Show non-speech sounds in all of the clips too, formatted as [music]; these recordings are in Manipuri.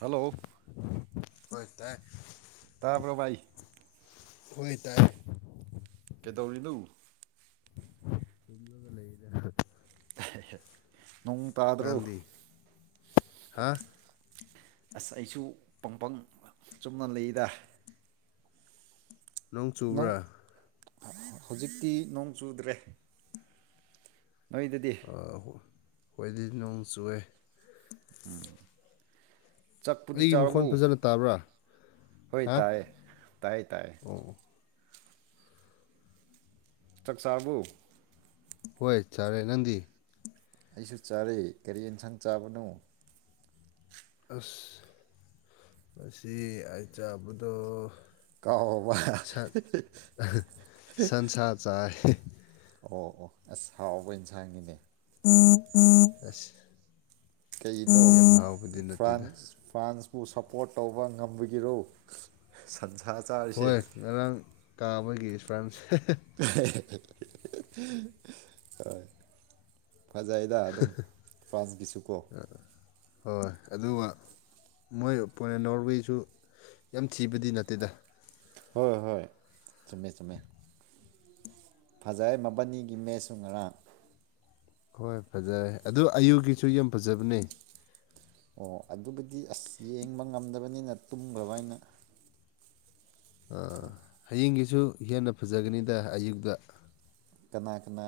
ꯍꯂꯣ ꯑꯣꯏ ꯇꯥꯥꯏꯑꯦ ꯚꯥꯏ ꯍꯣꯢ ꯇꯥꯏ [inaudible] ꯀꯩꯗꯧꯔꯤꯅꯣ [unintelligible] [inaudible] ꯅꯣꯡ ꯇꯥꯗ꯭ꯔꯣ ꯅꯪꯗꯤ ꯍꯥ [inaudible] ꯑꯁ ꯑꯩꯁꯨ ꯄꯪꯄꯪ ꯆꯨꯝꯅ ꯂꯩꯗ ꯅꯣꯡ ꯆꯨꯕ꯭ꯔ [inaudible] ꯍꯧꯖꯤꯛꯇꯤ ꯅꯣꯡ ꯆꯨꯗ꯭ꯔꯦ ꯅꯣꯏꯗꯗꯤ ꯑꯥ ꯈꯣꯏꯗꯤ ꯅꯣꯡ ꯆꯨꯑꯦ ꯎꯝ ꯆꯛꯄꯨꯗꯤ ꯑꯩꯒꯤ ꯆꯥꯔꯕꯣ ꯃꯈꯣꯟ ꯐꯖꯅ ꯇꯥꯕ꯭ꯔꯥ ꯍꯣꯏ ꯍꯥ ꯇꯥꯏꯌꯦ ꯇꯥꯏꯌꯦ ꯇꯥꯏ ꯑꯣ ꯆꯥꯛꯆꯥꯥꯕꯨ ꯍꯣꯏ ꯆꯔꯦ ꯅꯪꯗꯤ ꯑꯩꯁꯨ ꯆꯥꯔꯦ ꯀꯔꯤ ꯌꯦꯟꯁꯥꯡ ꯆꯥꯕꯅꯣ ꯑꯁ ꯉꯁꯤ ꯑꯩ ꯆꯥꯕꯗꯣ ꯀꯥꯎꯕ ꯁꯛ ꯁꯟꯁꯥ ꯆꯥꯏ ꯑꯣ ꯑꯣ ꯑꯁ ꯍꯥꯎꯕ ꯏꯟꯁꯥꯡꯅꯤꯅꯦ [inaudible] ꯑꯁ ꯀꯩꯅꯣ ꯌꯥꯝ ꯍꯥꯎꯕꯗꯤ ꯅꯠꯇꯦꯗ ꯐ꯭ꯔꯥꯟꯁ ꯐ꯭ꯔꯥꯟꯁ ꯎ ꯁꯞꯄꯣꯔꯠ ꯇꯧꯕ ꯉꯝꯕꯒꯤꯔꯣ ꯁꯟꯁ ꯍꯣꯏ ꯉꯔꯥꯡ ꯀꯥꯕꯒꯤ ꯐ꯭ꯔꯥꯟꯁ ꯍꯦ [inaudible] ꯍꯣꯏ ꯐꯖꯩꯗ ꯑꯗꯨꯝ ꯐ꯭ꯔꯥꯟꯁꯒꯤꯁꯨ ꯀꯣ ꯍꯣꯏ ꯑꯗꯨꯝꯃ ꯃꯣꯏ ꯄꯣꯏꯠ ꯅꯣꯔꯋꯦꯁꯨ ꯌꯥꯝ ꯊꯤꯕꯗꯤ ꯅꯠꯇꯦꯗ ꯍꯣꯏ ꯍꯣꯏ ꯆꯨꯝꯃꯦ ꯆꯨꯝꯃꯦ ꯐꯖꯩ ꯃꯕꯥꯅꯤꯒꯤ ꯃꯦꯠꯁꯨ ꯉꯔꯥꯡ ꯍꯣꯏ ꯐꯖꯔꯦ ꯑꯗꯨ ꯑꯌꯨꯒꯤꯁꯨ ꯌꯥꯝ ꯐꯖꯕꯅꯦ ꯑꯣ ꯑꯗꯨꯕꯨꯗꯤ ꯑꯁ ꯌꯦꯡꯕ ꯉꯝꯗꯕꯅꯤꯅ ꯇꯨꯝꯈ꯭ꯔꯕ ꯑꯩꯅ ꯑꯥ ꯍꯌꯦꯡꯒꯤꯁꯨ ꯍꯦꯟꯅ ꯐꯖꯒꯅꯤꯗ ꯑꯌꯨꯛꯗ ꯀꯅꯥ ꯀꯅꯥ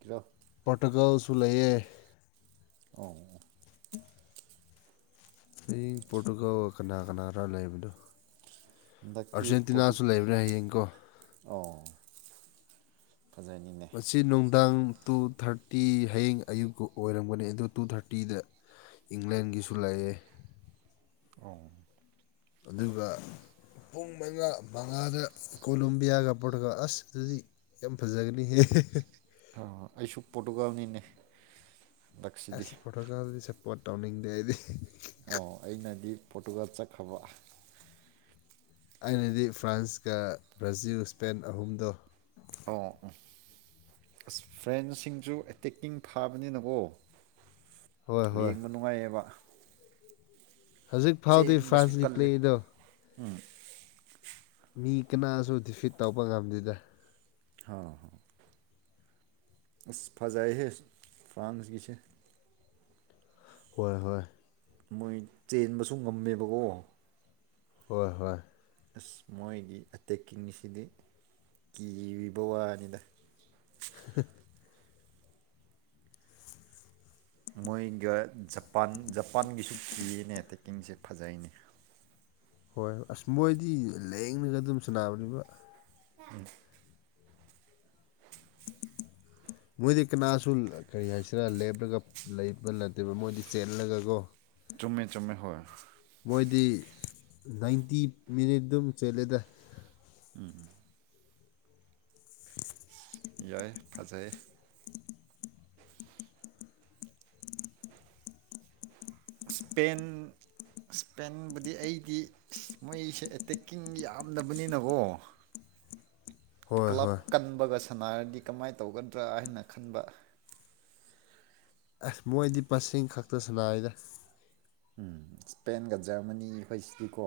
ꯒꯤꯔꯣ ꯄꯣꯔꯇꯨꯒꯜꯁꯨ ꯂꯩꯌꯦ ꯑꯣ [inaudible] ꯍꯌꯦꯡ ꯄꯣꯔꯇꯨꯒꯜꯒ ꯀꯅꯥ ꯀꯅꯥꯔ ꯂꯩꯕꯗꯣ ꯍꯟꯗꯛꯇꯤ ꯄꯣꯔꯇꯨꯛ ꯑꯔꯖꯦꯟꯇꯤꯅꯥꯁꯨ ꯂꯩꯕꯅꯦ ꯍꯌꯦꯡꯀꯣ ꯑꯣ ꯐꯖꯅꯤꯅꯦ ꯅꯪ ꯇꯨ ꯊꯥꯔꯇꯤ ꯍꯌꯦꯡ ꯑꯌꯨꯛꯀꯨ ꯑꯣꯏꯔꯝꯒꯅꯤ ꯑꯗꯨ ꯇꯨ ꯊꯥꯔꯇꯤꯗ ꯏꯪꯂꯦꯟꯒꯤꯁꯨ ꯂꯩꯑꯦ ꯑꯣ ꯑꯗꯨꯒ ꯄꯨꯡ ꯃꯉꯥ ꯃꯉꯥꯗ ꯀꯣꯂꯣꯕꯤꯌꯥꯒ ꯄꯣꯔꯇꯧꯒꯜ ꯑꯁ ꯑꯗꯨꯗꯤ ꯌꯥꯝ ꯐꯖꯒꯅꯤꯍꯦ ꯑꯩꯁꯨ ꯄꯣꯇꯣꯔꯒꯜꯅꯤꯅꯦ ꯑꯦꯁ ꯄꯣꯇꯣꯔꯒꯜꯗꯗꯤ ꯁꯄꯣꯔꯠ ꯇꯧꯅꯤꯡꯗꯦ ꯑꯩꯗꯤ ꯑꯣ ꯑꯩꯅꯗꯤ ꯄꯣꯔꯇꯨꯒꯥꯜ ꯆꯠꯈ꯭ꯔꯕ ꯑꯩꯅꯗꯤ ꯐ꯭ꯔꯥꯟꯁꯀ ꯕ꯭ꯔꯥꯖꯤꯜ ꯁꯄꯦꯟ ꯑꯍꯨꯝꯗꯣ ꯑꯣ ꯑꯁ ꯐ꯭ꯔꯦꯟꯁꯤꯡꯁꯨ ꯑꯦꯇꯦꯛꯀꯤꯡ ꯐꯥꯕꯅꯤꯅꯀꯣ ꯍꯣꯏ ꯍꯣꯏ ꯌꯦꯡꯕ ꯅꯨꯡꯉꯥꯏꯌꯦꯕ ꯍꯧꯖꯤꯛ ꯐꯥꯎꯗꯤ ꯐ꯭ꯔꯥꯟꯁꯀꯤ ꯄ꯭ꯂꯦꯗꯣ ꯎꯝ ꯃꯤ ꯀꯅꯥꯁꯨ ꯗꯤꯐꯤꯠ ꯇꯧꯕ ꯉꯝꯗꯦꯗ ꯍꯥ ꯑꯁ ꯐꯖꯩꯍꯦ ꯐ꯭ꯔꯥꯟꯁꯀꯤꯁꯦ ꯍꯣꯏ ꯍꯣꯏ ꯃꯣꯏ ꯆꯦꯟꯕꯁꯨ ꯉꯝꯃꯦꯕꯀꯣ ꯍꯣꯏ ꯍꯣꯏ ꯑꯁ ꯃꯣꯏꯒꯤ ꯑꯇꯦꯛꯀꯤꯡꯁꯤꯗꯤ ꯀꯤꯔꯤꯕ ꯋꯥꯅꯤꯗ [unintelligible] ꯃꯣꯏꯒ ꯖꯄꯥꯟ ꯖꯄꯥꯟꯒꯤꯁꯨ ꯀꯤꯌꯦꯅꯦ ꯇꯦꯛꯀꯤꯡꯁꯦ ꯐꯖꯩꯅꯦ ꯍꯣꯏ ꯑꯁ ꯃꯣꯏꯗꯤ ꯂꯦꯡꯂꯒ ꯑꯗꯨꯝ ꯁꯥꯟꯅꯕꯅꯦꯕ ꯎꯝ [inaudible] ꯃꯣꯏꯗꯤ ꯀꯅꯥꯁꯨ ꯀꯔꯤ ꯍꯥꯏꯁꯤꯔꯥ ꯂꯦꯞꯂꯒ ꯂꯩꯕ ꯅꯠꯇꯦꯕ ꯃꯣꯏꯗꯤ ꯆꯦꯜꯂꯒꯀꯣ ꯆꯨꯝꯃꯦ ꯆꯨꯝꯃꯦ ꯍꯣꯏ ꯃꯣꯏꯗꯤ ꯅꯥꯏꯟꯇꯤ ꯃꯤꯅꯤꯠ ꯗꯨꯝ ꯆꯦꯜꯂꯦꯗ ꯌꯥꯏ ꯐꯖꯩ ꯏꯁꯄꯦꯟ ꯏꯁꯄꯦꯟꯕꯨꯗꯤ ꯑꯩꯗꯤ ꯃꯣꯏꯁꯦ ꯑꯦꯇꯦꯛꯀꯤꯡ ꯌꯥꯝꯗꯕꯅꯤꯅꯀꯣ ꯍꯣꯏ ꯀ꯭ꯂꯕ ꯍꯣꯏ ꯀꯟꯕꯒ ꯁꯥꯟꯅꯔꯗꯤ ꯀꯃꯥꯏꯅ ꯇꯧꯒꯗ꯭ꯔꯥ ꯍꯥꯏꯅ ꯈꯟꯕ ꯑꯁ ꯃꯣꯏꯗꯤ ꯄꯁꯤꯡ ꯈꯛꯇ ꯁꯅꯥꯏꯗ ꯎꯝ ꯏꯁꯄꯦꯟꯒ ꯖꯔꯃꯅꯤ ꯈꯣꯏꯁꯤꯗꯤꯀꯣ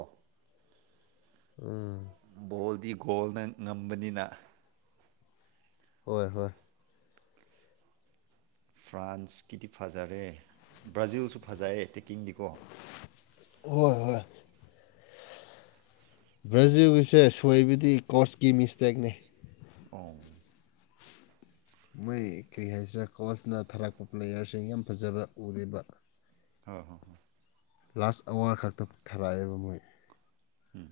ꯎꯝ ꯕꯣꯜꯗꯤ ꯒꯣꯜꯅ ꯉꯝꯕꯅꯤꯅ ꯍꯣꯏ ꯍꯣꯏ ꯐ꯭ꯔꯥꯟꯁꯀꯤꯗꯤ ꯐꯖꯔꯦ ꯕ꯭ꯔꯥꯖꯤꯜꯁꯨ ꯐꯖꯩ ꯇꯦꯛꯀꯤꯡꯗꯤꯀꯣ ꯍꯣꯏ ꯍꯣꯏ ꯕ꯭ꯔꯖꯤꯜꯒꯤꯁꯦ ꯁꯣꯏꯕꯗꯤ ꯀꯣꯔꯁꯀꯤ ꯃꯤꯁꯇꯦꯛꯅꯤ ꯑꯣ ꯃꯣꯏ ꯀꯩ ꯍꯥꯏꯁꯤꯔꯥ ꯀꯣꯔꯁꯅ ꯊꯥꯔꯛꯄ ꯄ꯭ꯂꯦꯌꯔꯁꯤꯡ ꯌꯥꯝ ꯐꯖꯕ ꯎꯔꯤꯕ ꯍ ꯍꯣ ꯍꯣꯏ ꯂꯥꯁ ꯑꯥꯋꯔ ꯈꯛꯇ ꯊꯥꯔꯛꯑꯦꯕ ꯃꯣꯏ ꯎꯝ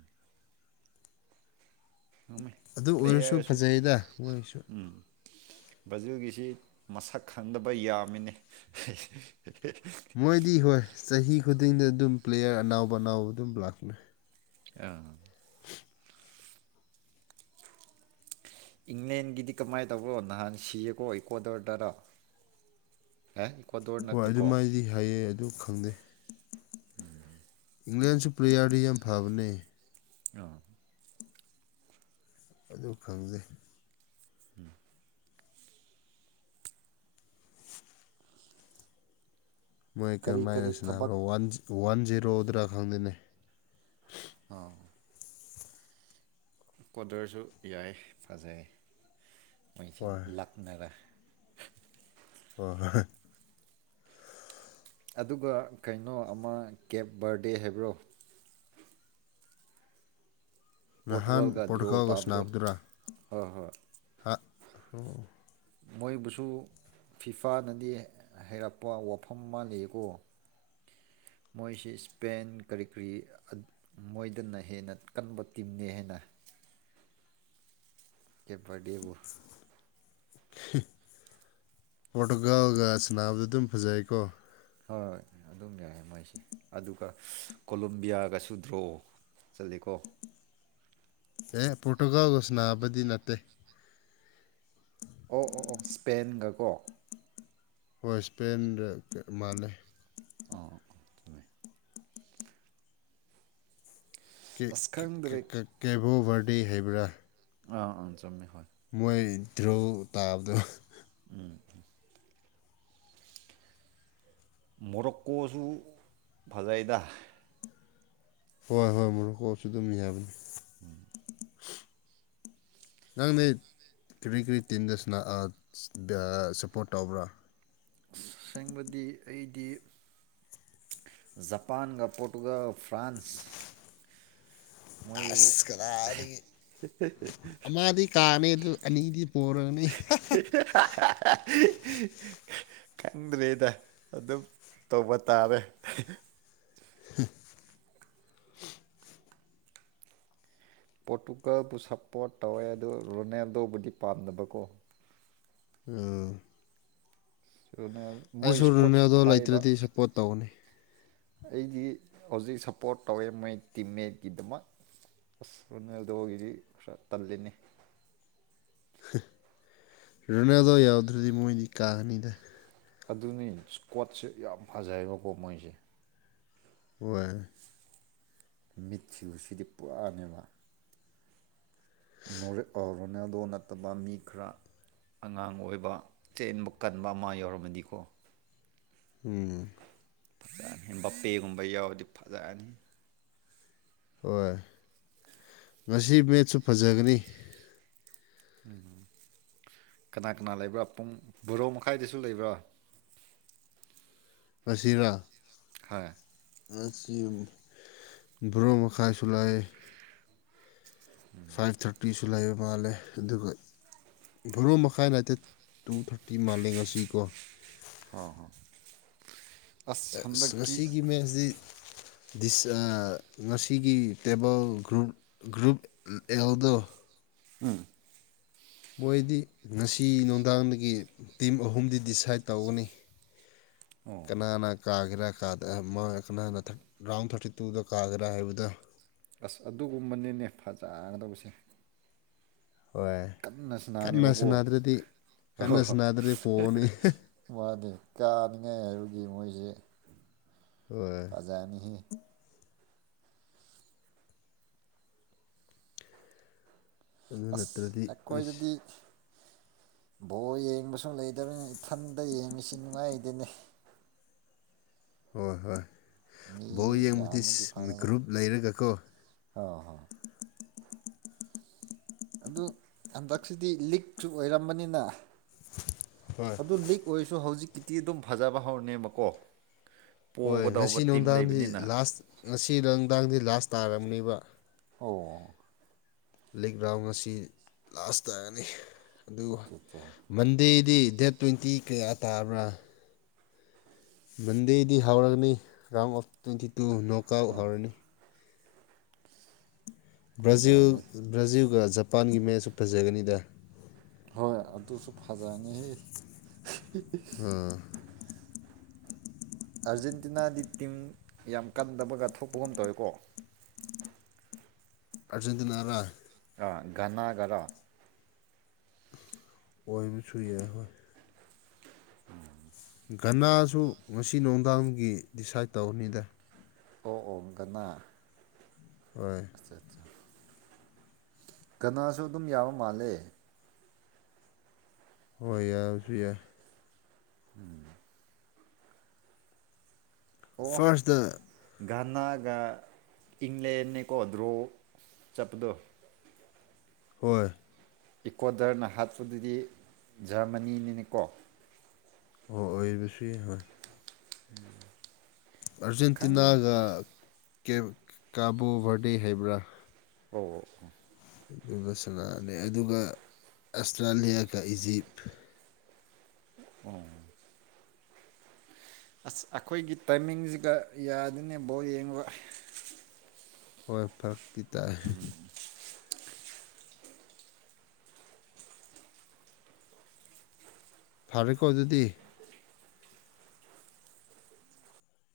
ꯑꯗꯨ ꯑꯣꯏꯔꯁꯨ ꯄ꯭ꯂꯦꯌꯔꯁꯨ ꯐꯖꯩꯗ ꯃꯣꯏꯒꯤꯁꯨ ꯕ꯭ꯔꯖꯤꯜꯒꯤꯁꯤ ꯃꯁꯛ ꯈꯪꯗꯕ ꯌꯥꯝꯃꯤꯅꯦ ꯃꯣꯏꯗꯤ ꯍꯣꯏ ꯆꯍꯤ ꯈꯨꯗꯤꯡꯗ ꯑꯗꯨꯝ ꯄ꯭ꯂꯦꯌꯔ ꯑꯅꯥꯎ ꯑꯅꯥꯎꯕ ꯑꯗꯨꯝ ꯂꯥꯛꯄꯅꯦ ꯑꯥ ꯏꯪꯂꯦꯟꯒꯤꯗꯤ ꯀꯃꯥꯏꯅ ꯇꯧꯕꯔꯣ ꯅꯍꯥꯟ ꯁꯤꯌꯦꯀꯣ ꯏꯀꯣꯗꯔꯗꯔꯥ ꯍꯣꯏ ꯑꯗꯨꯃꯥꯏꯗꯤ ꯍꯥꯏꯌꯦ ꯑꯗꯨ ꯈꯪꯗꯦ [inaudible] ꯏꯪꯂꯦꯟꯁꯨ ꯄ꯭ꯔꯦꯌꯔꯗꯤ ꯌꯥꯝ ꯐꯕꯅꯦ ꯑꯥ ꯑꯗꯨ ꯈꯪꯗꯦ ꯎꯝ ꯃꯣꯏ ꯀꯔꯤ ꯀꯔꯝꯃꯥꯏꯅ ꯀꯔꯤ ꯊꯕꯛ ꯁꯤꯅꯕ꯭ꯔ ꯋꯥꯟ ꯋꯥꯟ ꯖꯤꯔꯣꯗ꯭ꯔ ꯈꯪꯗꯦꯅꯦ ꯑꯥ ꯀ꯭ꯋꯥꯗꯔꯁꯨ ꯌꯥꯏ ꯐꯖꯩ ꯃꯣꯏꯁꯦ ꯍꯣꯏ ꯂꯛꯅꯔꯥ [inaudible] ꯍꯣꯏ ꯍꯣꯏ ꯑꯗꯨꯒ ꯀꯩꯅꯣ ꯑꯃ ꯀꯦꯞ ꯕꯔꯗꯦ ꯍꯥꯏꯕ꯭ꯔꯣ ꯅꯍꯥꯟ ꯄꯣꯔꯇꯨꯒꯥꯜꯒ ꯗ꯭ꯔꯣ ꯄꯣꯔꯇꯨꯒꯜꯒ ꯇꯥꯕꯗꯣ ꯁꯥꯟꯅꯕꯗꯨꯔꯥ ꯍꯣꯏ ꯍꯣꯏ ꯍ ꯑꯣ ꯃꯣꯏꯕꯨꯁꯨꯨ ꯐꯤꯐꯥꯅꯗꯤ ꯍꯩꯔꯛꯄ ꯋꯥꯐꯝ ꯑꯃ ꯂꯩꯌꯦꯀꯣ ꯃꯣꯏꯁꯤ ꯁ꯭ꯄꯦꯟ ꯀꯔꯤ ꯀꯔꯤ ꯃꯣꯏꯗꯅ ꯍꯦꯟꯅ ꯀꯟꯕ ꯇꯤꯝꯅꯦ ꯍꯩꯅ [inaudible] ꯕꯔꯗꯦꯕꯨ [inaudible] ꯄꯣꯔꯇꯨꯒꯜꯒ ꯁꯥꯟꯅꯕꯗꯨ ꯑꯗꯨꯝ ꯐꯖꯩꯀꯣ ꯍꯣꯏ ꯑꯗꯨꯝ ꯌꯥꯏꯌꯦ ꯃꯥꯏꯁꯦ ꯑꯗꯨꯒ ꯀꯣꯂꯣꯕꯤꯌꯥꯒꯁꯨꯨ ꯗ꯭ꯔꯣ ꯆꯠꯂꯦꯀꯣ [inaudible] ꯑꯦ ꯄ꯭ꯔꯣꯇꯣꯒꯜꯒ ꯁꯅꯥꯕꯗꯤ ꯅꯠꯇꯦ ꯑꯣ ꯑꯣ ꯑꯣ ꯁ꯭ꯄꯦꯟꯒꯀꯣ ꯍꯣꯏ ꯁ꯭ꯄꯦꯟꯔ ꯃꯥꯜꯂꯦ ꯑꯥ ꯊꯃꯦ ꯑꯁ ꯀꯦꯀꯦ ꯈꯪꯗ꯭ꯔꯦ ꯀꯦ ꯀꯦ ꯕꯣꯚꯔꯗꯦ ꯍꯩꯕ꯭ꯔ ꯑꯥ ꯑꯥ ꯆꯨꯝꯃꯦ ꯍꯣꯏ ꯃꯣꯏ ꯗ꯭ꯔꯣ ꯇꯥꯕꯗꯣ ꯃꯣꯔꯣꯛꯀꯣꯁꯨ ꯐꯖꯩꯗ ꯍꯣꯏ ꯍꯣꯏ ꯃꯨꯔꯣꯀꯣꯁꯨ ꯑꯗꯨꯝ ꯌꯥꯕꯅꯦ [inaudible] ꯅꯪꯗꯤ ꯀ꯭ꯔꯤ ꯀꯔꯤ ꯇꯤꯝꯗ ꯁꯥꯅ ꯑꯥ ꯗ ꯁꯞꯄꯣꯔꯠ ꯇꯧꯕ꯭ꯔꯥ ꯑꯁꯦꯡꯕꯗꯤ ꯑꯩꯗꯤ ꯖꯄꯥꯟꯒ ꯄꯣꯔꯇꯨꯒꯜ ꯐ꯭ꯔꯥꯟꯁ ꯃꯣꯏꯕꯨ ꯑꯁ ꯀꯗꯥꯏꯗꯒꯤ ꯑꯃꯥꯗꯤ ꯀꯥꯅꯤ ꯑꯗꯨ ꯑꯅꯤꯗꯤ ꯄꯣꯔꯅꯤ ꯈꯟꯗ꯭ꯔꯦꯗ ꯑꯗꯨꯝ ꯇꯧꯕ ꯇꯥꯔꯦ [unintelligible] ꯄꯣꯔꯇꯨꯒꯜꯕꯨ ꯁꯞꯄꯣꯔꯠ ꯇꯧꯋꯦ ꯑꯗꯨ ꯔꯣꯅꯦꯜꯗꯣꯕꯨꯗꯤ ꯄꯥꯝꯗꯕꯀꯣ ꯑꯝ ꯔꯣꯅꯦꯜ ꯃꯣꯏ ꯑꯩꯁꯨ ꯏꯁꯀꯣꯠꯁꯨ ꯔꯨꯅꯦꯜꯗꯣ ꯐꯥꯏꯕ ꯂꯩꯇ꯭ꯔꯗꯤ ꯁꯦꯄꯣꯔꯠ ꯇꯧꯅꯤ ꯑꯩꯗꯤ ꯍꯧꯖꯤꯛ ꯁꯞꯄꯣꯔꯠ ꯇꯧꯋꯦ ꯃꯣꯏ ꯇꯤꯝꯃꯦꯠꯀꯤꯗꯃꯛ ꯑꯁ ꯔꯨꯅꯦꯜꯗꯣꯒꯤꯗꯤ ꯈꯔ ꯇꯜꯂꯤꯅꯦ ꯔꯨꯅꯥꯜꯗꯣ ꯌꯥꯎꯗ꯭ꯔꯗꯤ ꯃꯣꯏꯗꯤ ꯀꯥꯒꯅꯤꯗ ꯑꯗꯨꯅꯤ ꯏꯁꯀ꯭ꯋꯥꯠꯁꯦ ꯌꯥꯝ ꯐꯖꯩꯑꯌꯦꯕꯀꯣ ꯃꯣꯏꯁꯦ ꯑꯣꯏ ꯃꯤꯠꯁꯤꯁꯤꯗꯤ ꯄꯨꯔꯥꯅꯦꯕ ꯔꯣꯅꯥꯜꯗꯣ ꯅꯠꯇꯕ ꯃꯤ ꯈꯔ ꯑꯉꯥꯡ ꯑꯣꯏꯕ ꯆꯦꯟꯕ ꯀꯟꯕ ꯑꯃ ꯌꯥꯎꯔꯝꯃꯗꯤꯀꯣ ꯎꯝ ꯐꯖꯅꯤ ꯕꯄꯦꯒꯨꯝꯕ ꯌꯥꯎꯗꯤ ꯐꯖꯅꯤ ꯍꯣꯏ ꯉꯁꯤ ꯃꯦꯠꯁꯨ ꯐꯖꯒꯅꯤ ꯎꯝ ꯀꯅꯥ ꯀꯅꯥ ꯂꯩꯕ꯭ꯔꯥ ꯄꯨꯡ ꯕꯣꯔꯣ ꯃꯈꯥꯏꯗꯁꯨ ꯂꯩꯕ꯭ꯔꯥ ꯉꯁꯤꯔꯥ ꯍꯥꯏ ꯑꯁꯤ ꯑꯃ ꯕ꯭ꯔꯣ ꯃꯈꯥꯏꯁꯨ ꯂꯩ ꯐꯥꯏꯚ ꯊꯥꯔꯇꯤꯁꯨ ꯂꯩꯕ ꯃꯥꯜꯂꯦ ꯑꯗꯨꯒ ꯚꯣꯔꯣ ꯃꯈꯥꯏ ꯅꯥꯇꯦꯠ ꯇꯨ ꯊꯥꯔꯇꯤ ꯃꯥꯜꯂꯦ ꯉꯁꯤ ꯀꯣ ꯍꯥ ꯍꯥ ꯑꯥ ꯉꯁꯤꯒꯤ ꯃꯦꯁꯗꯤ ꯊꯤꯁ ꯑꯥ ꯉꯁꯤꯒꯤ ꯇꯦꯕꯜ ꯒ꯭ꯔꯨꯞ ꯒ꯭ꯔꯨꯞ ꯑꯦꯜꯗꯣ ꯎꯝ ꯃꯣꯏꯗꯤ ꯉꯁꯤ ꯅꯨꯡꯗꯥꯡꯗꯒꯤ ꯇꯤꯝ ꯑꯍꯨꯝꯗꯤ ꯗꯤꯁꯥꯏꯠ ꯇꯧꯒꯅꯤ [inaudible] ꯀꯅꯥꯅꯥ ꯀꯥꯒꯦꯔ ꯗ ꯃꯥ ꯀꯅꯥꯅ ꯔꯥꯎꯟ ꯊꯥꯔꯇꯤ ꯇꯨꯗ ꯀꯥꯒꯦꯔꯥ ꯍꯥꯏꯕꯗꯨ ꯑꯁ ꯑꯗꯨꯒꯨꯝꯕꯅꯤꯅꯦ ꯐꯖꯒꯗꯕꯁꯦ ꯍꯣꯏ ꯀꯟꯅ ꯀꯟꯅ ꯁꯥꯅꯥꯅꯦꯕꯀꯣ ꯁꯥꯟꯅꯗ꯭ꯔꯗꯤ ꯍꯣꯏ ꯍꯣꯏ ꯀꯟꯅ ꯁꯥꯟꯅꯗ꯭ꯔꯗꯤ ꯍꯦ ꯍꯦ ꯄꯣꯅꯤ ꯍꯦ ꯃꯥꯅꯤ ꯀꯥꯅꯤꯡꯉꯥꯏ ꯍꯥꯏꯕꯒꯤ ꯃꯣꯏꯁꯦ ꯍꯣꯏ ꯐꯖꯅꯤꯍꯦ ꯑꯗꯨ ꯅꯠꯇ꯭ꯔꯗꯤ ꯑꯁ ꯑꯩꯁ ꯑꯩꯈꯣꯏꯗꯗꯤ ꯕꯣꯜ ꯌꯦꯡꯕꯁꯨ ꯂꯩꯇꯕꯅꯤꯅ ꯏꯊꯟꯇ ꯌꯦꯡꯉꯤꯁꯤ ꯅꯨꯡꯉꯥꯏꯗꯦꯅꯦ ꯍꯣꯏ ꯍꯣꯏ ꯃꯤ ꯕꯣꯜ ꯌꯦꯡꯕꯗꯤ ꯌꯥꯝꯃꯗꯤ ꯐꯅꯕ ꯒ꯭ꯔꯨꯞ ꯂꯩꯔꯒꯀꯣ ꯑꯣ ꯍꯣ ꯑꯗꯨ ꯍꯟꯗꯛꯁꯤꯗꯤ ꯂꯤꯛꯁꯨ ꯑꯣꯏꯔꯝꯕꯅꯤꯅ ꯍꯣꯏ ꯑꯗꯨ ꯂꯤꯛ ꯑꯣꯏꯔꯁꯨ ꯍꯧꯖꯤꯛꯀꯤꯗꯤ ꯑꯗꯨꯝ ꯐꯖꯕ ꯍꯧꯔꯅꯦꯕꯀꯣ ꯍꯣꯏ ꯉꯁꯤ ꯄꯣꯒꯗꯧꯕ ꯇꯤꯝ ꯅꯨꯡꯗꯥꯡꯗꯤ ꯂꯩꯕꯅꯤꯅ ꯂꯥꯁ ꯉꯁꯤ ꯅꯨꯡꯗꯥꯡꯗꯤ ꯂꯥꯁ ꯇꯥꯔꯝꯅꯤꯕ ꯑꯣ ꯂꯤꯛ ꯔꯒ꯭ꯔꯥꯎꯟ ꯑꯁꯤ ꯂꯥꯁ ꯇꯥꫪꯅꯤ ꯑꯗꯨ ꯑꯆꯥ ꯃꯟꯗꯦꯗꯤ ꯗꯦꯠ ꯇ꯭ꯋꯦꯟꯇꯤ ꯀꯌꯥ ꯇꯥꯕ꯭ꯔꯥ ꯃꯟꯗꯦꯗꯤ ꯍꯧꯔꯅꯤ round of twenty two knockout ꯑꯣ ꯍꯧꯔꯅꯤ ꯕ꯭ꯔꯖꯤꯜ ꯐꯖꯔꯅꯤ ꯕ꯭ꯔꯖꯤꯜꯒ ꯖꯄꯥꯟꯒꯤ ꯃꯦꯠꯆꯁꯨ ꯐꯖꯒꯅꯤꯗ ꯍꯣꯏ ꯑꯗꯨꯁꯨ ꯐꯖꯅꯤ ꯍꯦ ꯎꯝ ꯑꯥꯔꯖꯦꯟꯇꯤꯅꯥꯗꯤ ꯇꯤꯝ ꯌꯥꯝ ꯀꯟꯗꯕꯒ ꯊꯣꯛꯄꯒꯨꯝ ꯇꯧꯋꯦꯀꯣ [inaudible] ꯑꯔꯖꯦꯟꯇꯤꯅ ꯔꯥ ꯓꯅꯥꯒꯔꯥ ꯑꯣꯏꯕꯁꯨ ꯌꯥꯏ ꯍꯣꯏ ꯓꯅꯥꯁꯨ ꯉꯁꯤ ꯅꯨꯡꯗꯥꯡꯒꯤ ꯗꯤꯁꯥꯏꯠ ꯇꯧꯒꯅꯤꯗ ꯑꯣ ꯑꯣ ꯒꯅ ꯍꯣꯏ ꯓꯅꯥꯁꯨ ꯑꯗꯨꯝ ꯌꯥꯕ ꯃꯥꯜꯂꯦ ꯍꯣꯏ ꯌꯥꯕꯁꯨ ꯌꯥꯏ [inaudible] ꯐꯥꯔꯁꯗ ꯓꯅꯥꯒ ꯏꯪꯂꯦꯟꯅꯦꯀꯣ ꯗ꯭ꯔꯣ ꯆꯠꯄꯗꯣ ꯍꯣꯏ ꯏꯀꯣꯗꯔꯅ ꯍꯥꯠꯄꯗꯨꯗꯤ ꯖꯔꯃꯅꯤꯅꯤꯅꯦꯀꯣ ꯑꯣ ꯑꯣꯏꯕꯁꯨ ꯌꯥꯏ ꯍꯣꯏ [inaudible] ꯈꯪꯉꯤ ꯑꯥꯔꯖꯦꯟꯇꯤꯅꯒ ꯀꯦ ꯀꯥꯕꯣꯚꯔꯗꯤ ꯍꯩꯕ꯭ꯔ ꯑꯣ ꯑꯣ ꯑꯗꯨꯅ ꯁꯅꯥꯅꯤ ꯑꯗꯨꯒ ꯑꯁꯇ꯭ꯔꯦꯂꯤꯌꯥꯒ ꯏꯖꯤꯞ ꯎꯝ ꯑꯁ ꯑꯩꯈꯣꯏꯒꯤ ꯇꯥꯏꯃꯤꯡꯁꯤꯒ ꯌꯥꯗꯅꯦ ꯕꯣꯜ ꯌꯦꯡꯕ ꯍꯣꯏ ꯐꯔꯛꯇꯤ ꯇꯥꯏ ꯐꯔꯦꯀꯣ ꯑꯗꯨꯗꯤ